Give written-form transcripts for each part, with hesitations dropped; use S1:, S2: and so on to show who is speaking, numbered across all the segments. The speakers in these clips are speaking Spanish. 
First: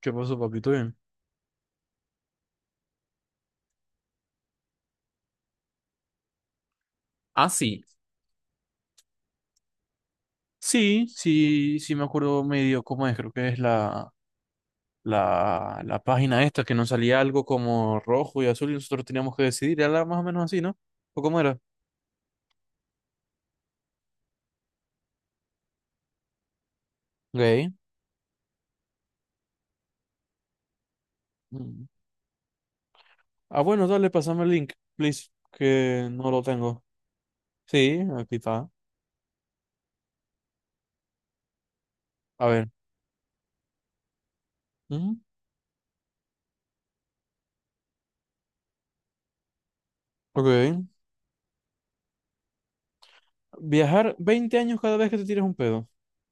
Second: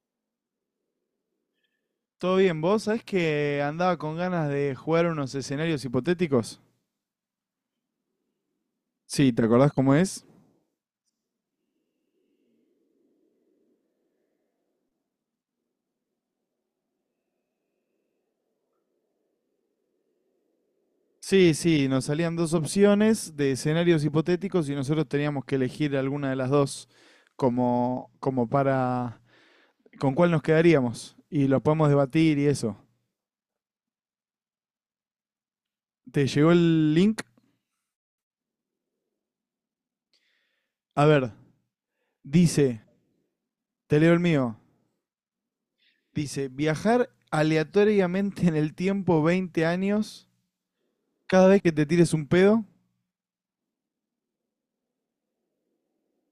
S1: ¿Qué pasó, papito? Bien.
S2: Todo bien, vos sabés que andaba con ganas de jugar unos escenarios hipotéticos.
S1: Ah, sí.
S2: Sí, ¿te acordás cómo es?
S1: Sí, sí, sí me acuerdo medio cómo es, creo que es la página esta, que nos salía algo como rojo y azul y nosotros teníamos que decidir, era más o menos así, ¿no? ¿O cómo
S2: Sí,
S1: era?
S2: sí, nos salían dos opciones de escenarios hipotéticos y nosotros teníamos que elegir alguna de las dos
S1: Ok.
S2: como para con cuál nos quedaríamos y lo
S1: Mm.
S2: podemos debatir y eso.
S1: Ah, bueno, dale, pásame el link, please, que
S2: ¿Te
S1: no lo
S2: llegó
S1: tengo.
S2: el link?
S1: Sí, aquí está.
S2: A ver,
S1: A ver.
S2: dice, te leo el mío.
S1: Ujú.
S2: Dice, viajar aleatoriamente en el tiempo 20 años
S1: Ok.
S2: cada vez que te tires un pedo.
S1: Viajar 20 años cada vez que te tires un pedo.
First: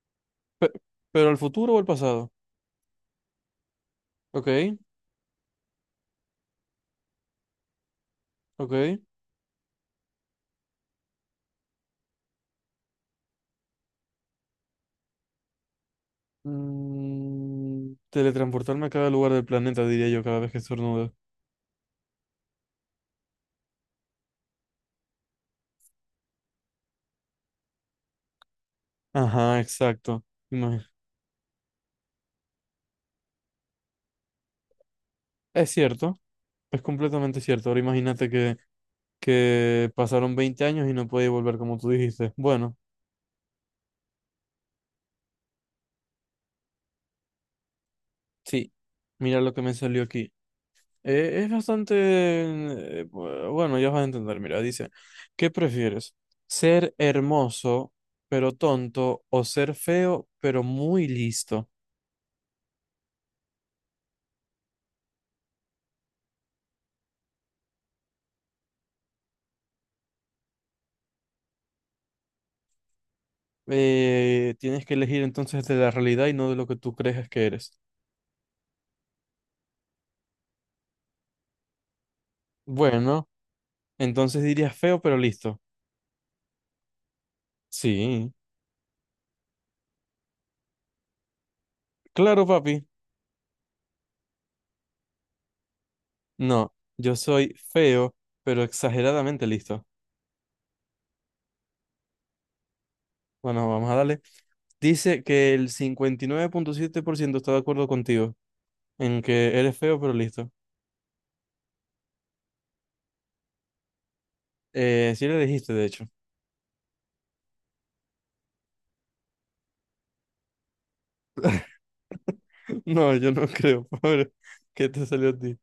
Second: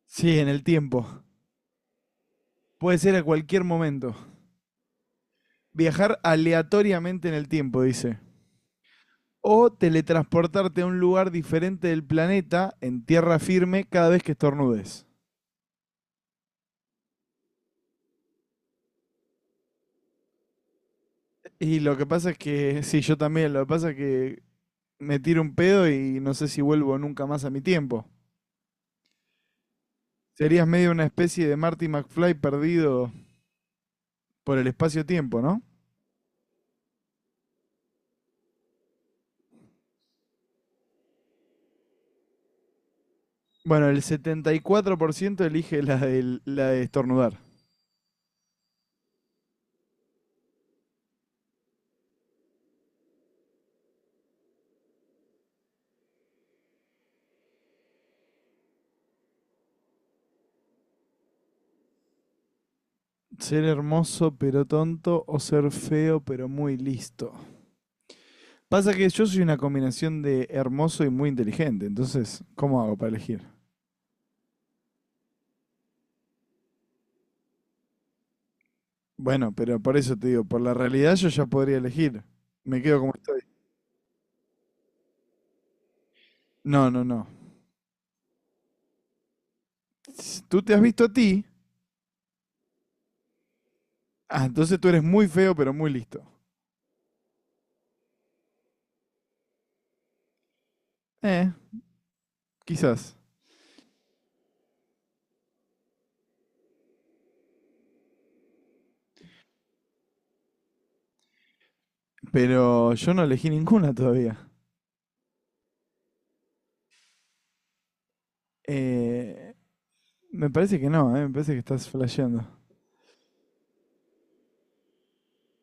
S2: Sí, en el
S1: Pe-
S2: tiempo.
S1: ¿Pero al futuro o al pasado?
S2: Puede ser a cualquier momento.
S1: Ok,
S2: Viajar aleatoriamente en el tiempo, dice.
S1: ok.
S2: O teletransportarte a un lugar diferente del planeta en tierra firme cada vez que estornudes.
S1: Teletransportarme a cada lugar del planeta, diría yo, cada vez que estornudo.
S2: Y lo que pasa es que, sí, yo también, lo que pasa es que me tiro un pedo y no sé si vuelvo nunca más a mi tiempo.
S1: Ajá, exacto.
S2: Serías
S1: Imagi-
S2: medio una especie de Marty McFly perdido por el espacio-tiempo, ¿no?
S1: Es cierto, es completamente cierto. Ahora imagínate que pasaron 20 años y no podía volver como tú dijiste. Bueno,
S2: Bueno, el 74% elige la, la de estornudar.
S1: sí, mira lo que me salió aquí. Es bastante... Bueno, ya vas a entender, mira, dice, ¿qué prefieres? ¿Ser hermoso pero tonto o ser feo pero muy listo?
S2: Ser hermoso pero tonto o ser feo pero muy listo. Pasa que yo soy una combinación de hermoso y muy inteligente, entonces, ¿cómo hago para elegir?
S1: Tienes que elegir entonces de la realidad y no de lo que tú crees que eres.
S2: Bueno, pero por eso te digo, por la realidad yo ya podría elegir. Me quedo como
S1: Bueno,
S2: estoy.
S1: entonces dirías feo, pero listo.
S2: No, no, no.
S1: Sí.
S2: Tú te has visto a ti,
S1: Claro, papi.
S2: ah, entonces tú eres muy feo pero muy listo.
S1: No, yo soy feo, pero exageradamente listo.
S2: Eh, quizás.
S1: Bueno, vamos a darle. Dice que el 59.7% está de acuerdo contigo en que eres feo, pero listo.
S2: Pero yo no elegí ninguna todavía.
S1: Sí le dijiste, de hecho.
S2: Eh, me parece que no, me parece que estás flasheando.
S1: No, yo no creo, pobre, que te salió a ti.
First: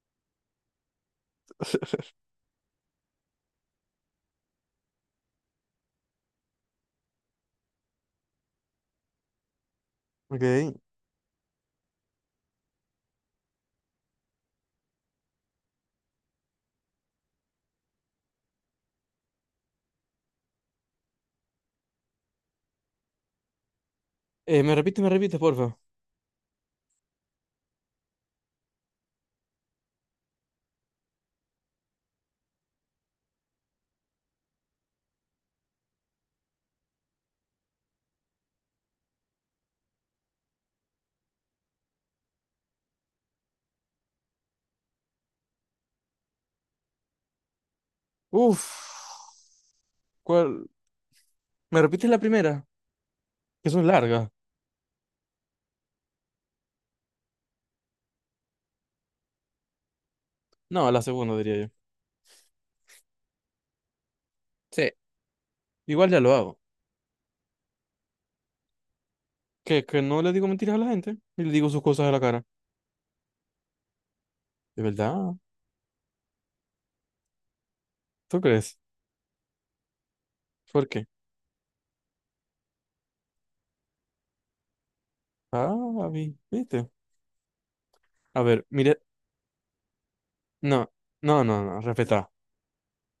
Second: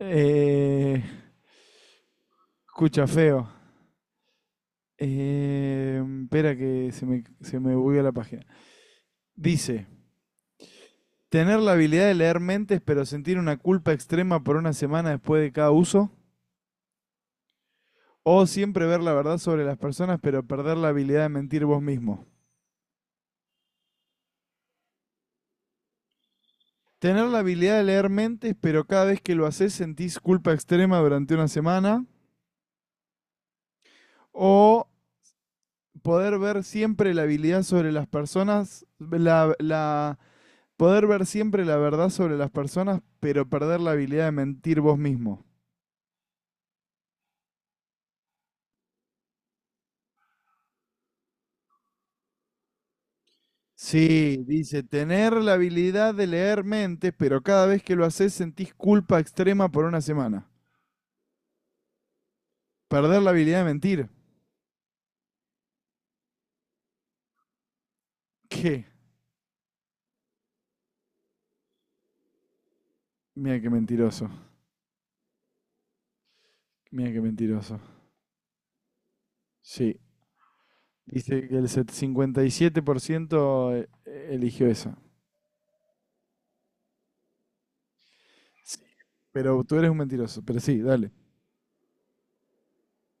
S2: Eh, escucha, feo. Espera que se me bugueó la página. Dice,
S1: Ok. Eh,
S2: tener la habilidad de leer mentes, pero sentir una culpa extrema por una semana después de cada uso. O siempre ver la verdad sobre las personas, pero perder la habilidad de mentir vos mismo.
S1: me repite, me repite, porfa.
S2: Tener la habilidad de leer mentes, pero cada vez que lo haces sentís culpa extrema durante una semana. O poder ver siempre la habilidad sobre las personas, poder ver siempre la verdad sobre las personas, pero perder la habilidad de mentir vos mismo.
S1: Uf. ¿Cuál? ¿Me repites la primera? Que son largas.
S2: Sí, dice, tener la habilidad de leer mentes, pero cada vez que lo haces sentís culpa extrema por una semana.
S1: No, la segunda, diría yo.
S2: Perder la habilidad de mentir.
S1: Sí. Igual ya lo hago.
S2: ¿Qué?
S1: Que no le digo mentiras a la gente y le digo sus cosas a la cara.
S2: Mira qué mentiroso.
S1: ¿De verdad?
S2: Mira qué mentiroso.
S1: ¿Tú crees?
S2: Sí.
S1: ¿Por qué?
S2: Dice que el 57% eligió esa.
S1: Ah, ¿viste? A ver,
S2: Sí,
S1: mire.
S2: pero tú eres un mentiroso. Pero
S1: No,
S2: sí, dale.
S1: no, no, no, respeta.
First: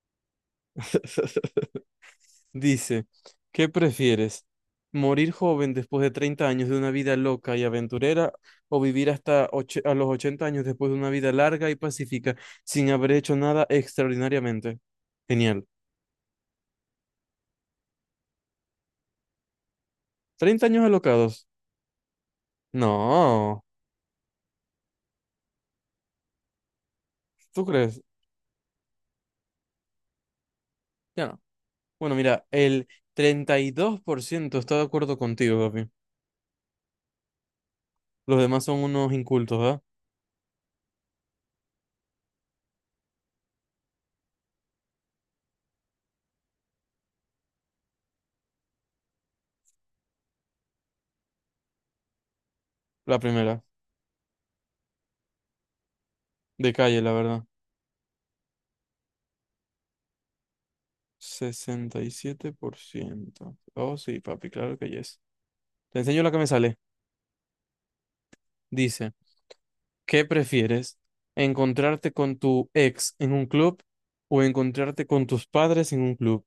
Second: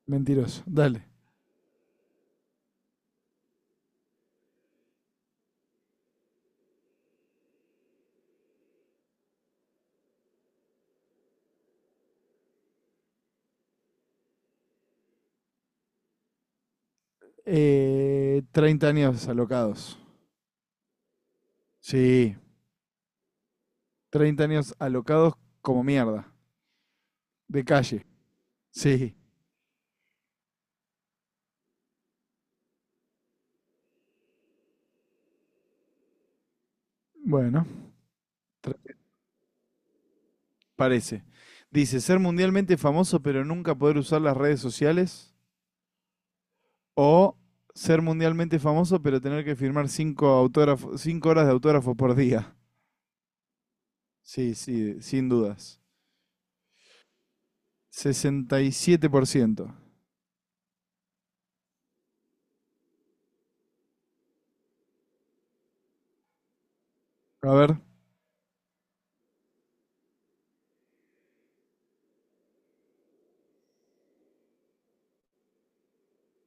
S2: Mentiroso, dale.
S1: Dice, ¿qué prefieres? ¿Morir joven después de 30 años de una vida loca y aventurera o vivir hasta a los 80 años después de una vida larga y pacífica sin haber hecho nada extraordinariamente? Genial.
S2: 30 años alocados.
S1: 30 años alocados.
S2: Sí.
S1: No,
S2: 30 años alocados como mierda. De
S1: ¿tú crees?
S2: calle. Sí.
S1: Ya no. Bueno, mira, el 32% está de acuerdo contigo, papi.
S2: Bueno.
S1: Los demás son unos incultos, ¿verdad?
S2: Parece. Dice, ser mundialmente famoso pero nunca poder usar las redes sociales. O ser mundialmente famoso pero tener que firmar cinco, autógrafos, 5 horas de autógrafo por día.
S1: La primera,
S2: Sí, sí, sin dudas.
S1: de calle, la verdad.
S2: 67%.
S1: 67%. Oh, sí, papi, claro que yes. Te enseño la que me sale.
S2: A ver,
S1: Dice, ¿qué prefieres? ¿Encontrarte con tu ex en un club o encontrarte con tus padres en un club?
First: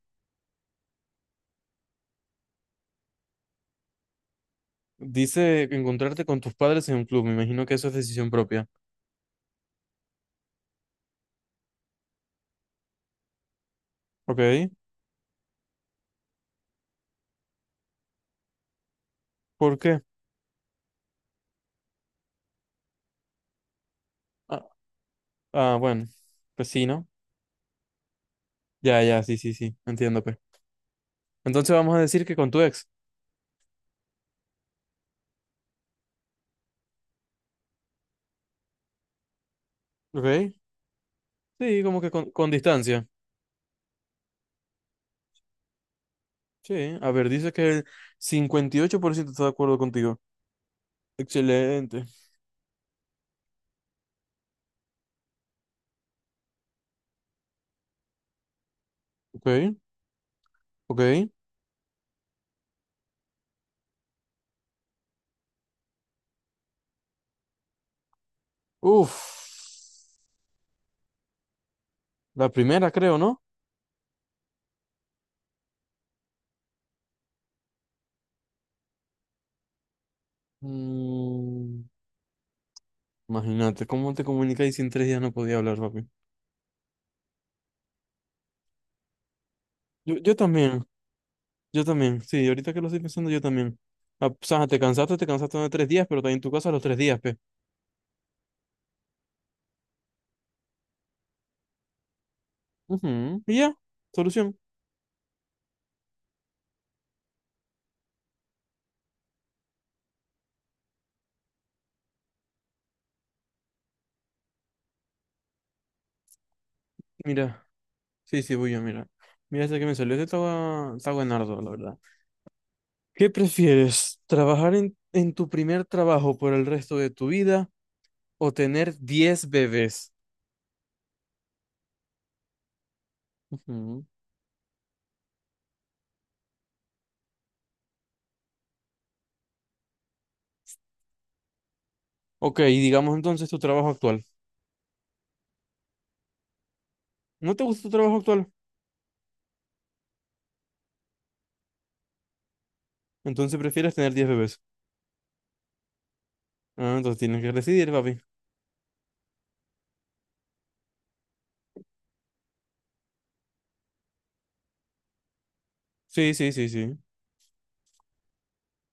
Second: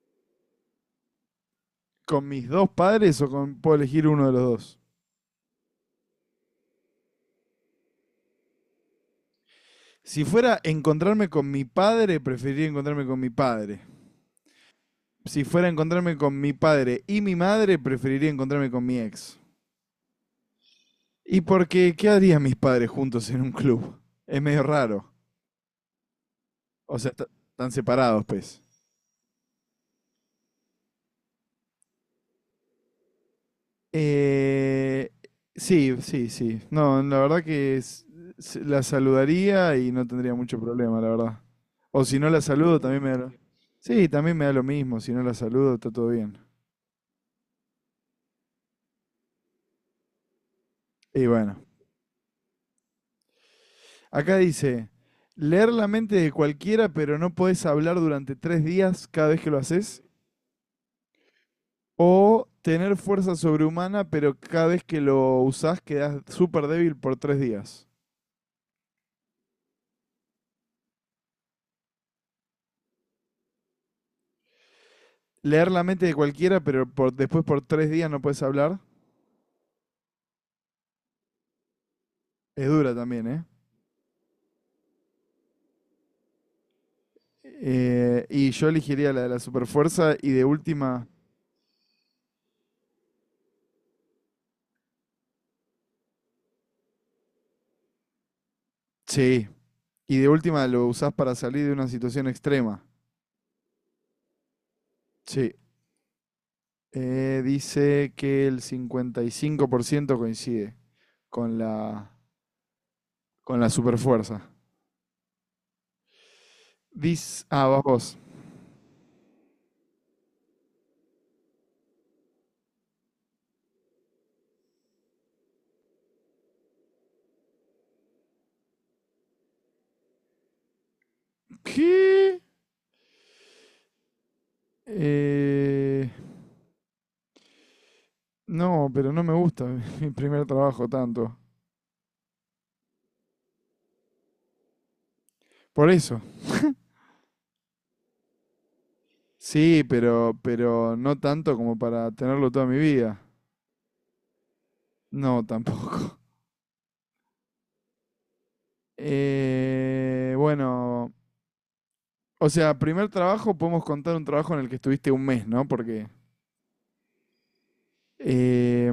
S2: ¿con mis dos padres o puedo elegir uno de los dos?
S1: Dice encontrarte con tus padres en un club. Me imagino que eso es decisión propia.
S2: Si fuera encontrarme con mi padre, preferiría encontrarme con mi padre.
S1: ¿Ok?
S2: Si fuera encontrarme con mi padre y mi madre, preferiría encontrarme con mi ex.
S1: ¿Por qué?
S2: Y porque, ¿qué harían mis padres juntos en un club? Es medio
S1: Ah,
S2: raro.
S1: ah, bueno, pues sí,
S2: O
S1: ¿no?
S2: sea, están separados, pues.
S1: Ya, ya, sí, sí, sí, entiendo, pues. Entonces vamos a decir que con tu ex,
S2: Eh, sí, sí, sí. No, la verdad que la saludaría y no tendría
S1: ¿ok?
S2: mucho problema, la verdad.
S1: Sí, como
S2: O
S1: que
S2: si
S1: con,
S2: no la
S1: con
S2: saludo, también
S1: distancia.
S2: me da lo... Sí, también me da lo mismo. Si no la saludo, está todo bien.
S1: Sí, a ver, dice que el 58% está de acuerdo contigo.
S2: Y bueno,
S1: Excelente.
S2: acá dice, leer la mente de cualquiera, pero no podés hablar durante 3 días cada vez que lo
S1: Ok,
S2: haces.
S1: ok.
S2: O tener fuerza sobrehumana, pero cada vez que lo usás quedás súper débil por 3 días.
S1: Uf, la primera creo, ¿no?
S2: Leer la mente de cualquiera, pero después por 3 días no puedes hablar.
S1: Mm,
S2: Es dura también, ¿eh?
S1: imagínate, ¿cómo te comunicas y si en 3 días no podía hablar, papi?
S2: Y yo elegiría la de la superfuerza
S1: Yo,
S2: y
S1: yo
S2: de
S1: también,
S2: última...
S1: yo también, sí, ahorita que lo estoy pensando, yo también. Ah, o sea, te cansaste de 3 días, pero también en tu casa los 3 días, pe.
S2: Sí. Y de última lo usás para salir de una situación extrema.
S1: Ujú. Y ya, solución.
S2: Sí. Dice que el 55% coincide con la, con la superfuerza. Dice...
S1: Mira,
S2: Ah, vas vos.
S1: sí, sí, voy yo, mira. Mira, este que me salió, este estaba, está buenardo, la verdad. ¿Qué prefieres? ¿Trabajar en tu primer trabajo por el resto de tu vida o tener 10 bebés?
S2: ¿Qué?
S1: Ujú.
S2: Eh, no, pero no me gusta mi primer trabajo tanto.
S1: Ok, digamos entonces tu trabajo actual.
S2: Por eso.
S1: ¿No te gusta tu trabajo actual?
S2: Sí, pero no tanto como para tenerlo toda mi vida.
S1: Entonces prefieres tener 10 bebés.
S2: No, tampoco.
S1: Ah, entonces tienes que decidir, papi.
S2: Bueno, o sea, primer trabajo podemos contar un trabajo en el que estuviste un mes, ¿no? Porque...
S1: Sí, sí, sí, sí.
S2: Eh,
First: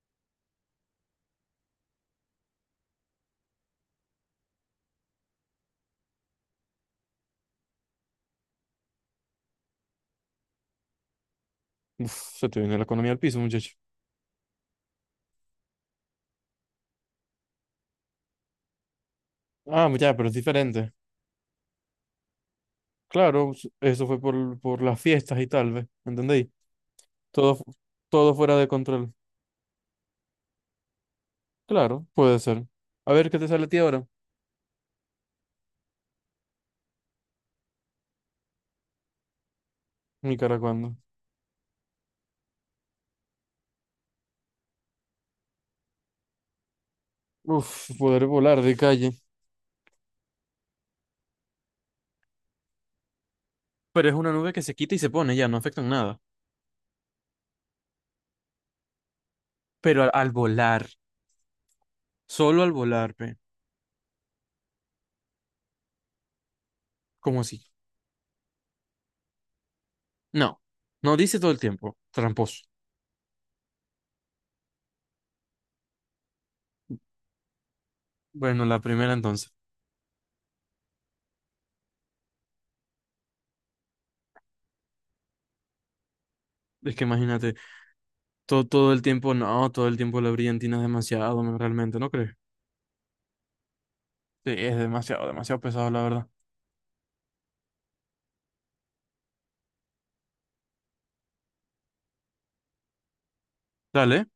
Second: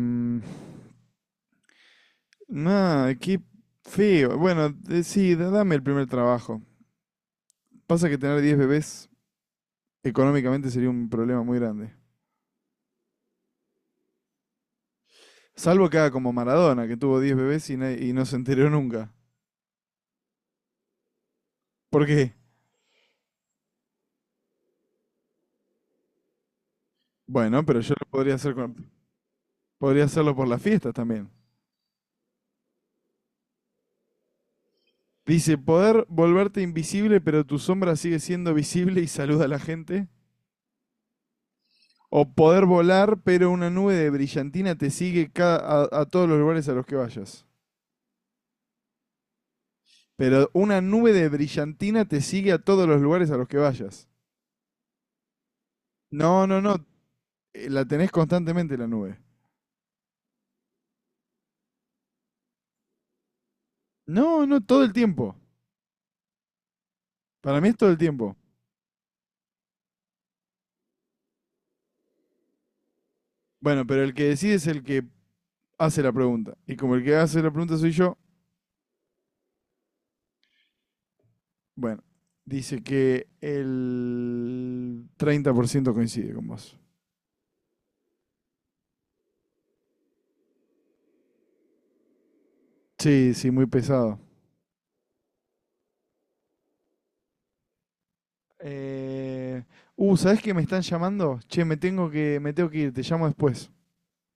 S2: nada, qué feo. Bueno, sí, dame el primer trabajo. Pasa que tener 10 bebés económicamente sería un problema muy grande.
S1: Uf, se te viene la economía al piso, muchacho.
S2: Salvo que haga como Maradona, que tuvo 10 bebés y, y no se enteró nunca.
S1: Ah, ya, pero es diferente.
S2: ¿Por qué?
S1: Claro, eso fue por las fiestas y tal, ¿ves? ¿Entendéis? Todo,
S2: Bueno,
S1: fu-
S2: pero yo lo
S1: todo
S2: podría hacer
S1: fuera de control.
S2: podría hacerlo por las fiestas también.
S1: Claro, puede ser. A ver, ¿qué te sale a ti ahora?
S2: Dice, poder volverte invisible, pero tu sombra sigue siendo visible y saluda a la gente.
S1: Nicaragua.
S2: O poder volar, pero una nube de brillantina te sigue a todos los lugares a los que vayas.
S1: Uf, poder volar de calle.
S2: Pero una nube de brillantina te sigue a todos los lugares a los que
S1: Pero
S2: vayas.
S1: es una nube que se quita y se pone, ya no afecta en nada.
S2: No, no, no. La tenés constantemente la nube.
S1: Pero al volar, solo al volar, pe.
S2: No, no, todo el tiempo.
S1: ¿Cómo
S2: Para
S1: así?
S2: mí es todo el tiempo.
S1: No, no dice todo el tiempo, tramposo.
S2: Bueno, pero el que decide es el que hace la pregunta. Y como el que hace la pregunta soy yo,
S1: Bueno, la primera entonces.
S2: bueno, dice que el 30% coincide con vos.
S1: Es que imagínate, todo, todo el tiempo, no, todo el tiempo la brillantina es demasiado, no, realmente, ¿no crees?
S2: Sí, sí, muy pesado.
S1: Sí, es demasiado, demasiado pesado, la verdad.
S2: Eh, ¿Sabés que me están llamando? Che, me tengo que ir, te llamo después.
S1: Dale.